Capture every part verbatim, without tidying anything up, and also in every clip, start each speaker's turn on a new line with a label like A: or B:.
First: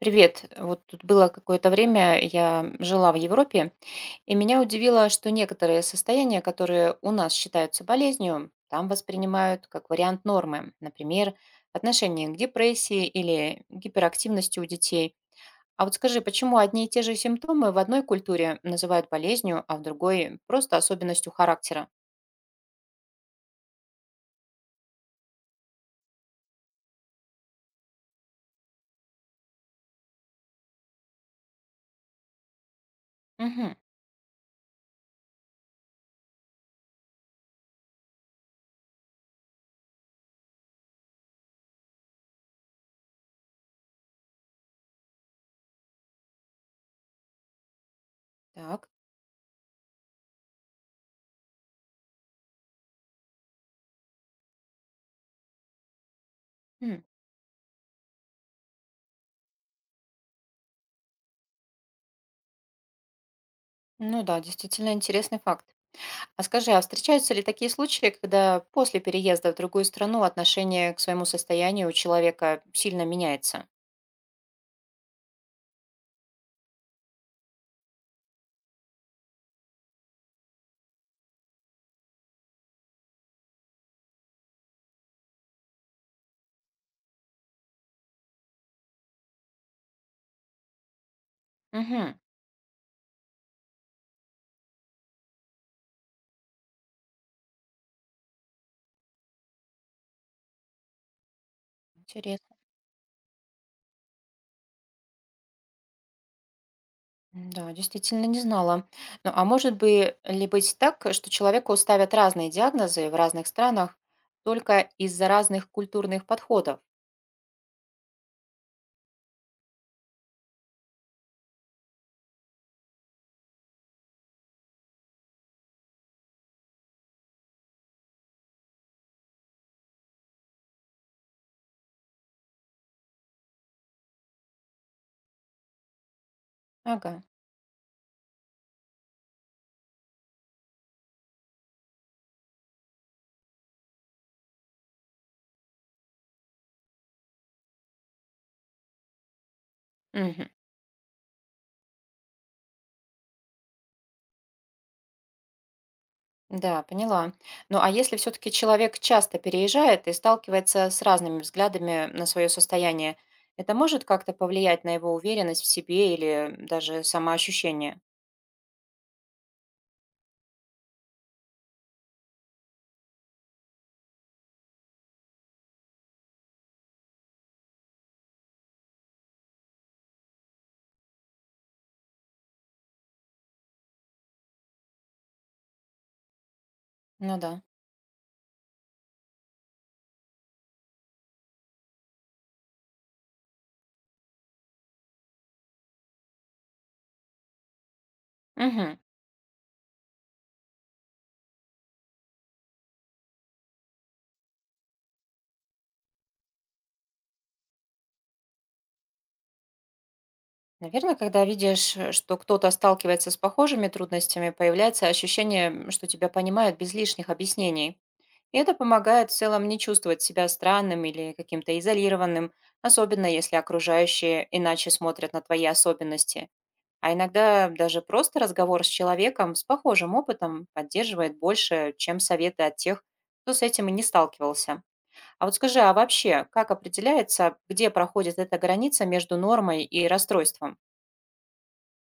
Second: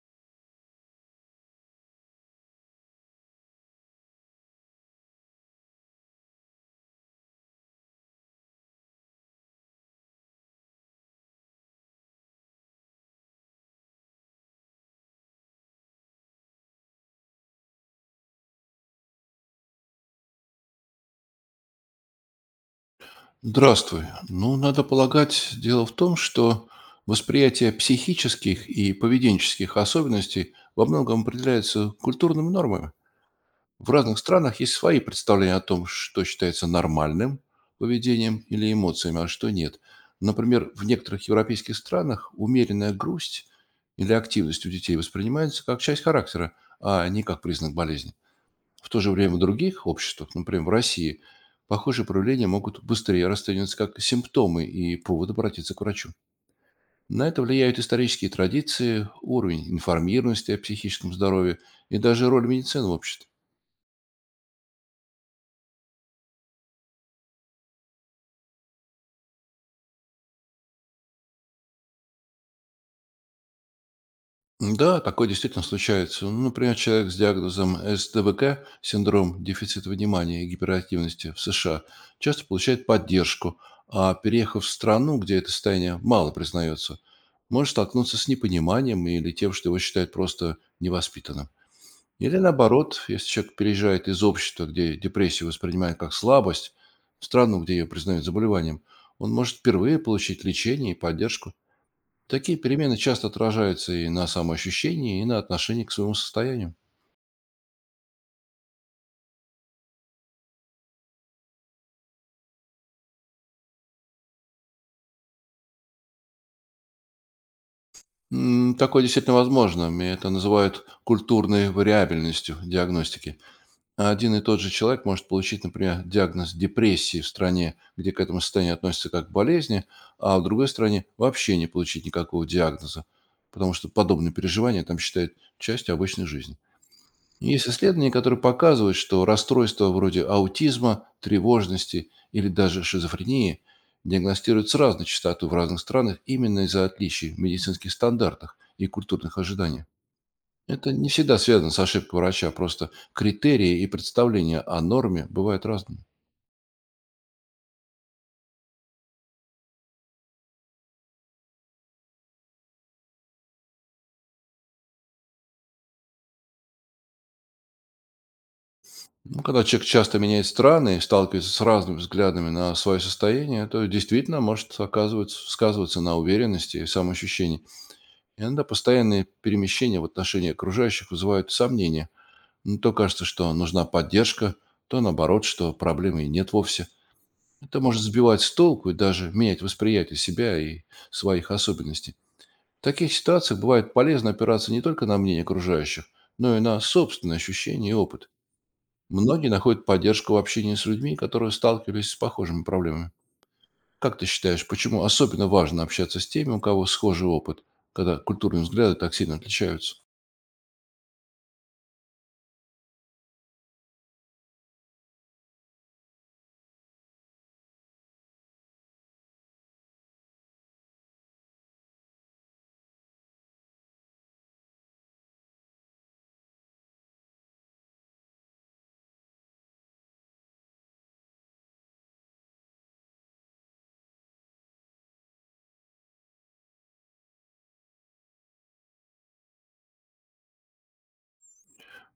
A: Привет. Вот тут было какое-то время, я жила в Европе, и меня удивило, что некоторые состояния, которые у нас считаются болезнью, там воспринимают как вариант нормы. Например, отношение к депрессии или гиперактивности у детей. А вот скажи, почему одни и те же симптомы в одной культуре называют болезнью, а в другой– просто особенностью характера?
B: Здравствуй. Ну, надо полагать, дело в том, что восприятие психических и поведенческих особенностей во многом определяется культурными нормами.
A: Угу.
B: В разных странах есть свои представления о том, что считается нормальным поведением или эмоциями, а что нет. Например, в некоторых европейских странах умеренная грусть или активность у детей воспринимается как часть характера, а не как признак болезни.
A: Так.
B: В то же время в других обществах, например, в России, похожие проявления могут быстрее расцениваться как симптомы и повод обратиться к врачу.
A: М.
B: На это влияют исторические традиции, уровень информированности о психическом здоровье и даже роль медицины в обществе.
A: Ну да, действительно интересный факт. А скажи, а встречаются ли такие случаи, когда после переезда в другую страну отношение к своему состоянию у человека сильно меняется?
B: Да, такое действительно случается. Ну, например, человек с диагнозом СДВК, синдром дефицита внимания и гиперактивности в США, часто получает поддержку, а переехав в страну, где это состояние мало признается, может столкнуться с непониманием или тем, что его считают просто невоспитанным.
A: Угу.
B: Или наоборот, если человек переезжает из общества, где депрессию воспринимают как слабость, в страну, где ее признают заболеванием, он может впервые получить лечение и поддержку.
A: Интересно.
B: Такие перемены часто отражаются и на самоощущении, и на отношении к своему состоянию.
A: Да, действительно не знала. Ну, а может бы ли быть так, что человеку ставят разные диагнозы в разных странах только из-за разных культурных подходов?
B: М, Такое действительно возможно, и это называют культурной вариабельностью диагностики. Один и тот же человек может получить, например, диагноз депрессии в стране, где к этому состоянию относятся как к болезни, а в другой стране вообще не получить никакого диагноза, потому что подобные переживания там считают частью обычной жизни.
A: Ага.
B: Есть исследования, которые показывают, что расстройства вроде аутизма, тревожности или даже шизофрении диагностируют с разной частотой в разных странах именно из-за отличий в медицинских стандартах и культурных ожиданиях.
A: Мгм.
B: Это не всегда связано с ошибкой врача, просто критерии и представления о норме бывают разными.
A: Да, поняла. Ну, а если все-таки человек часто переезжает и сталкивается с разными взглядами на свое состояние, это может как-то повлиять на его уверенность в себе или даже самоощущение?
B: Ну, когда человек часто меняет страны и сталкивается с разными взглядами на свое состояние, то действительно может оказываться, сказываться на уверенности и самоощущении. Иногда постоянные перемещения в отношении окружающих вызывают сомнения. Ну, то кажется, что нужна поддержка, то наоборот, что проблемы и нет вовсе.
A: Ну да.
B: Это может сбивать с толку и даже менять восприятие себя и своих особенностей. В таких ситуациях бывает полезно опираться не только на мнение окружающих, но и на собственные ощущения и опыт.
A: Угу.
B: Многие находят поддержку в общении с людьми, которые сталкивались с похожими проблемами. Как ты считаешь, почему особенно важно общаться с теми, у кого схожий опыт, когда культурные взгляды так сильно отличаются?
A: Наверное, когда видишь, э, что кто-то сталкивается с похожими трудностями, появляется ощущение, м, что тебя понимают без лишних объяснений. И это помогает в целом не чувствовать себя странным или каким-то изолированным, особенно если окружающие иначе смотрят на твои особенности. А иногда даже просто разговор с человеком с похожим опытом поддерживает больше, чем советы от тех, кто с этим и не сталкивался. А вот скажи, а вообще, как определяется, где проходит эта граница между нормой и расстройством?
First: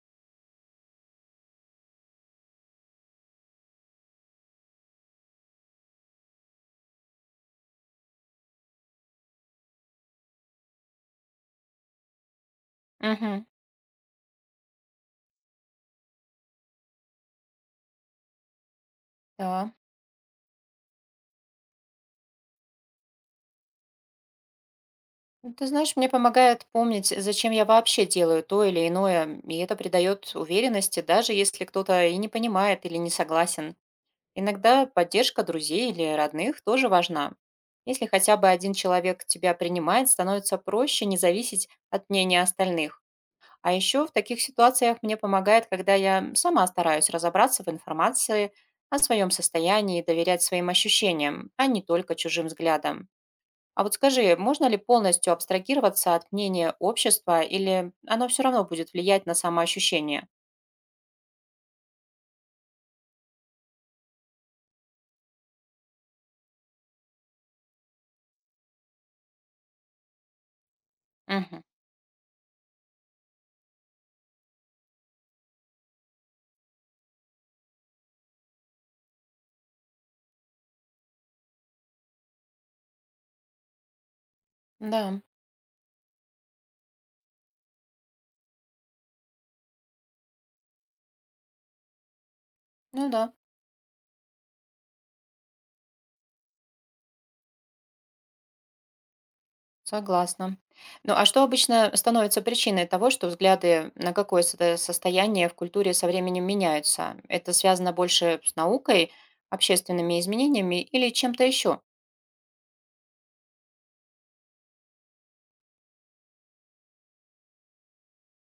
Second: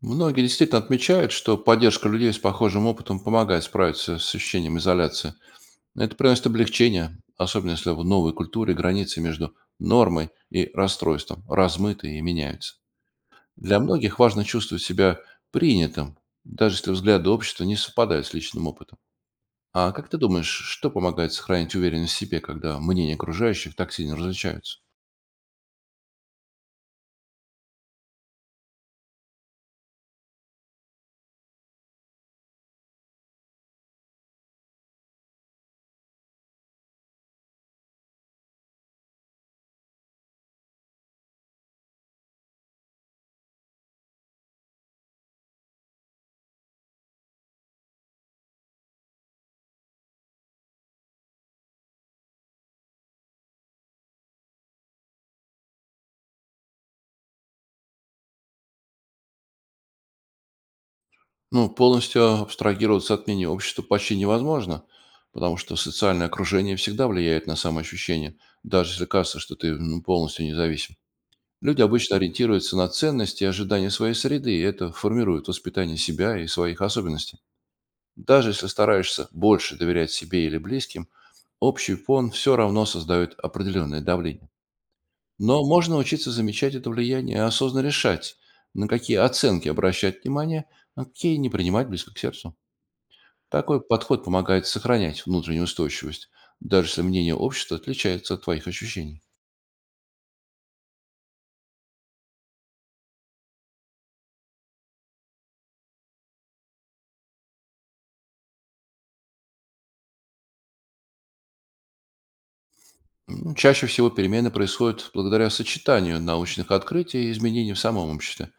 B: Многие действительно отмечают, что поддержка людей с похожим опытом помогает справиться с ощущением изоляции. Это приносит облегчение, особенно если в новой культуре границы между нормой и расстройством размыты и меняются.
A: Угу,
B: Для многих важно чувствовать себя принятым, даже если взгляды общества не совпадают с личным опытом.
A: да.
B: А как ты думаешь, что помогает сохранить уверенность в себе, когда мнения окружающих так сильно различаются?
A: Ну, ты знаешь, мне помогает помнить, зачем я вообще делаю то или иное, и это придает уверенности, даже если кто-то и не понимает или не согласен. Иногда поддержка друзей или родных тоже важна. Если хотя бы один человек тебя принимает, становится проще не зависеть от мнения остальных. А еще в таких ситуациях мне помогает, когда я сама стараюсь разобраться в информации о своем состоянии и доверять своим ощущениям, а не только чужим взглядам. А вот скажи, можно ли полностью абстрагироваться от мнения общества или оно все равно будет влиять на самоощущение?
B: Ну, полностью абстрагироваться от мнения общества почти невозможно, потому что социальное окружение всегда влияет на самоощущение, даже если кажется, что ты, ну, полностью независим.
A: Мгм.
B: Люди обычно ориентируются на ценности и ожидания своей среды, и это формирует воспитание себя и своих особенностей. Даже если стараешься больше доверять себе или близким, общий фон все равно создает определенное давление.
A: Да,
B: Но можно научиться замечать это влияние и осознанно решать, на какие оценки обращать внимание, а какие не принимать близко к сердцу.
A: ну да.
B: Такой подход помогает сохранять внутреннюю устойчивость, даже если мнение общества отличается от твоих ощущений.
A: Согласна. Ну, а что обычно становится причиной того, что взгляды на какое сото- состояние в культуре со временем меняются? Это связано больше с наукой, общественными изменениями или чем-то еще?
B: М, Чаще всего перемены происходят благодаря сочетанию научных открытий и изменений в самом обществе.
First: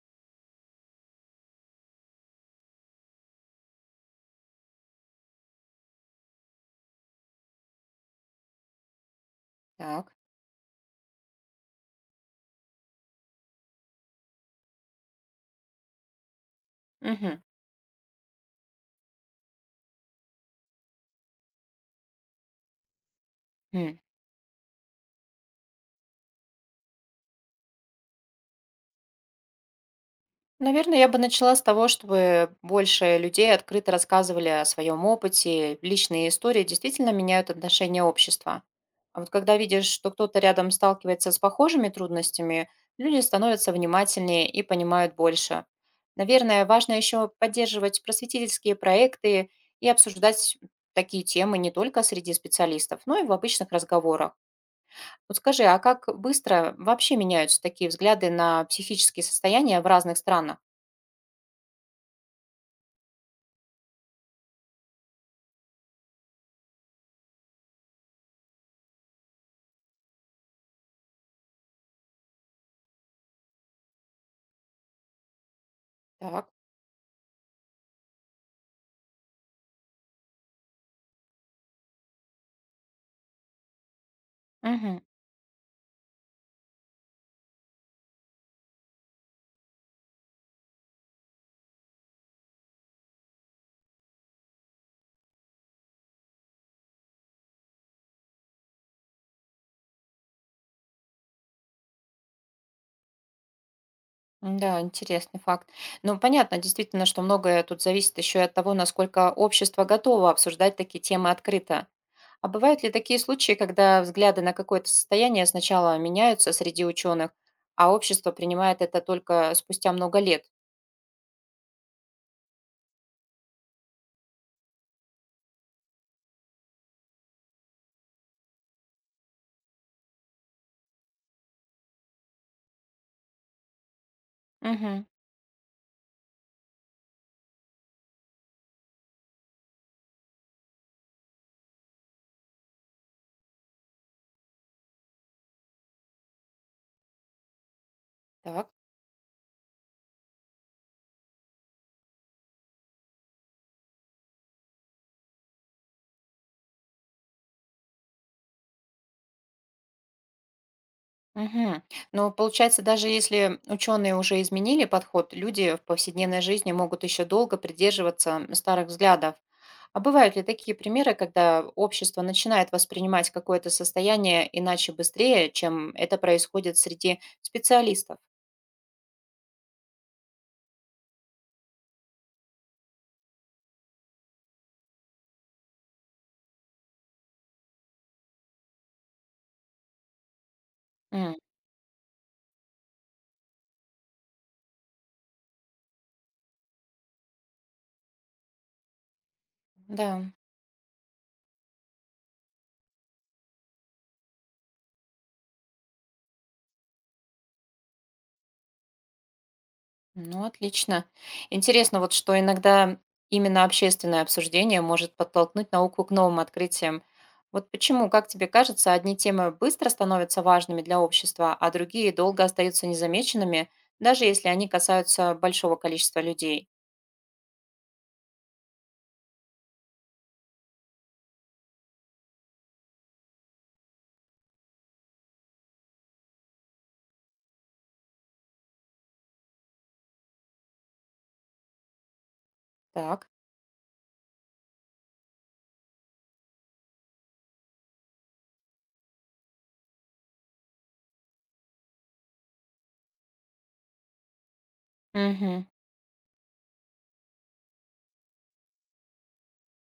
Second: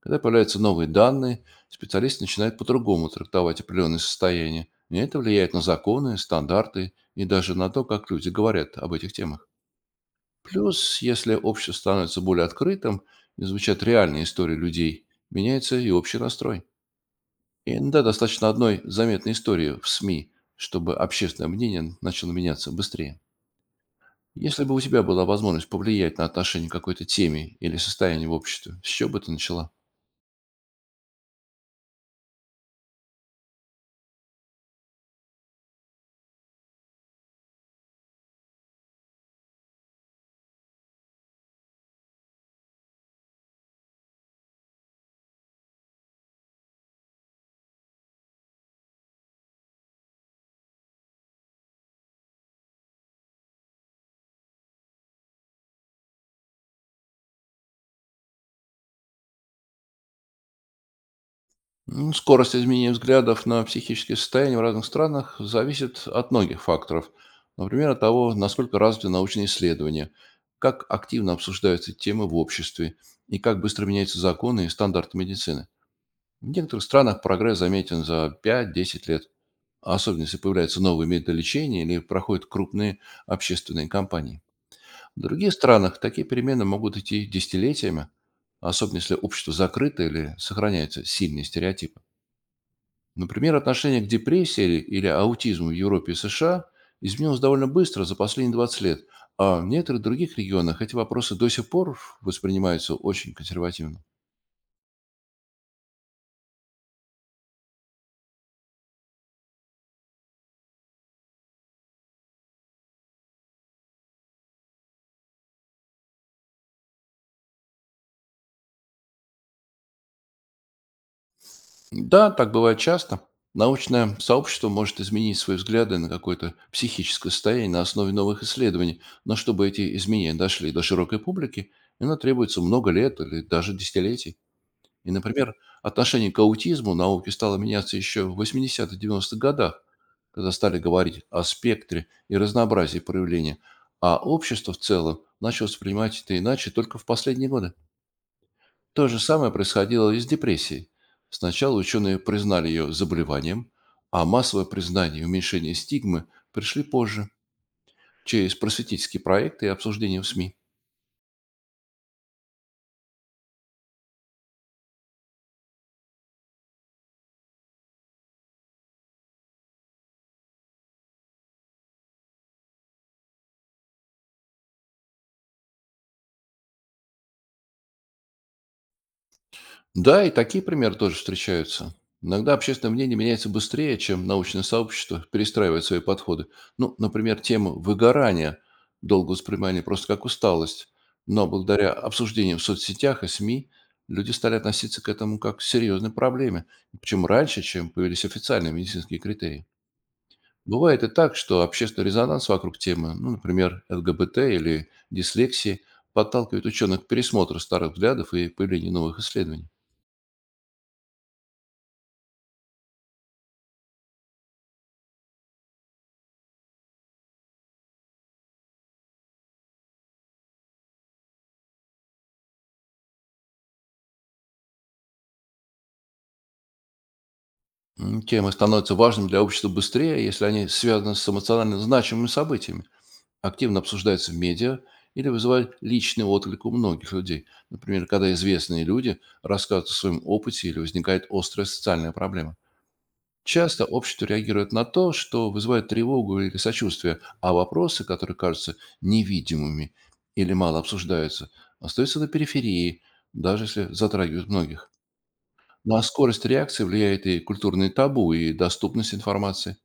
B: Когда появляются новые данные, специалисты начинают по-другому трактовать определенные состояния. И это влияет на законы, стандарты и даже на то, как люди говорят об этих темах.
A: Так.
B: Плюс, если общество становится более открытым и звучат реальные истории людей, меняется и общий настрой. Иногда достаточно одной заметной истории в СМИ, чтобы общественное мнение начало меняться быстрее.
A: Мгм.
B: Если бы у тебя была возможность повлиять на отношение к какой-то теме или состоянию в обществе, с чего бы ты начала?
A: Наверное, я бы начала с того, чтобы больше людей открыто рассказывали о своем опыте. Личные истории действительно меняют отношение общества. А вот когда видишь, что кто-то рядом сталкивается с похожими трудностями, люди становятся внимательнее и понимают больше. Наверное, важно еще поддерживать просветительские проекты и обсуждать такие темы не только среди специалистов, но и в обычных разговорах. Вот скажи, а как быстро вообще меняются такие взгляды на психические состояния в разных странах?
B: М, Скорость изменения взглядов на психические состояния в разных странах зависит от многих факторов. Например, от того, насколько развиты научные исследования, как активно обсуждаются темы в обществе и как быстро меняются законы и стандарты медицины. В
A: Так.
B: некоторых странах прогресс заметен за пять-десять лет, а особенно если появляются новые методы лечения или проходят крупные общественные кампании.
A: Мгм.
B: В других странах такие перемены могут идти десятилетиями, особенно если общество закрыто или сохраняются сильные стереотипы. Например, отношение к депрессии или, или аутизму в Европе и США изменилось довольно быстро за последние двадцать лет, а в некоторых других регионах эти вопросы до сих пор воспринимаются очень консервативно.
A: Да, интересный факт. Ну, понятно, действительно, что многое тут зависит еще и от того, насколько общество готово обсуждать такие темы открыто. А бывают ли такие случаи, когда взгляды на какое-то состояние сначала меняются среди ученых, а общество принимает это только спустя много лет?
B: Да, так бывает часто. Научное сообщество может изменить свои взгляды на какое-то психическое состояние на основе новых исследований, но чтобы эти изменения дошли до широкой публики, оно требуется много лет или даже десятилетий.
A: Мгм.
B: И, например, отношение к аутизму науки стало меняться еще в 80-90-х годах, когда стали говорить о спектре и разнообразии проявления, а общество в целом начало воспринимать это иначе только в последние годы.
A: Так.
B: То же самое происходило и с депрессией. Сначала ученые признали ее заболеванием, а массовое признание и уменьшение стигмы пришли позже, через просветительские проекты и обсуждения в СМИ.
A: Мгм. Но получается, даже если ученые уже изменили подход, люди в повседневной жизни могут еще долго придерживаться старых взглядов. А бывают ли такие примеры, когда общество начинает воспринимать какое-то состояние иначе быстрее, чем это происходит среди специалистов?
B: Да, и такие примеры тоже встречаются. Иногда общественное мнение меняется быстрее, чем научное сообщество перестраивает свои подходы. Ну, например, тему выгорания долго воспринимали просто как усталость,
A: М.
B: но благодаря обсуждениям в соцсетях и СМИ люди стали относиться к этому как к серьезной проблеме, причем раньше, чем появились официальные медицинские критерии.
A: Да.
B: Бывает и так, что общественный резонанс вокруг темы, ну, например, ЛГБТ или дислексии, подталкивает ученых к пересмотру старых взглядов и появлению новых исследований.
A: Ну, отлично. Интересно, вот что иногда именно общественное обсуждение может подтолкнуть науку к новым открытиям. Вот почему, как тебе кажется, одни темы быстро становятся важными для общества, а другие долго остаются незамеченными, даже если они касаются большого количества людей?
B: М, Темы становятся важными для общества быстрее, если они связаны с эмоционально значимыми событиями, активно обсуждаются в медиа или вызывают личный отклик у многих людей. Например, когда известные люди рассказывают о своем опыте или возникает острая социальная проблема.
A: Так.
B: Часто общество реагирует на то, что вызывает тревогу или сочувствие, а вопросы, которые кажутся невидимыми или мало обсуждаются, остаются на периферии, даже если затрагивают многих.
A: Мгм.
B: На скорость реакции влияет и культурные табу, и доступность информации.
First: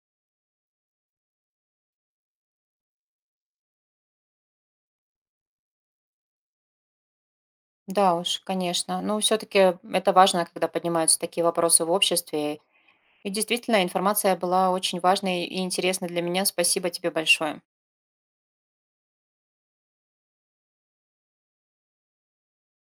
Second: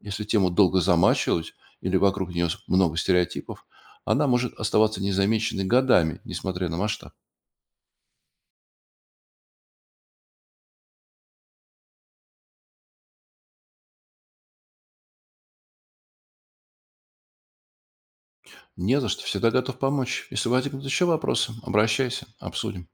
B: Если тему долго замачивать или вокруг нее много стереотипов, она может оставаться незамеченной годами, несмотря на масштаб.
A: Да уж, конечно. Но все-таки это важно, когда поднимаются такие вопросы в обществе. И действительно, информация была очень важной и интересной для меня. Спасибо тебе большое.
B: Не за что, всегда готов помочь. Если возникнут еще вопросы, обращайся, обсудим.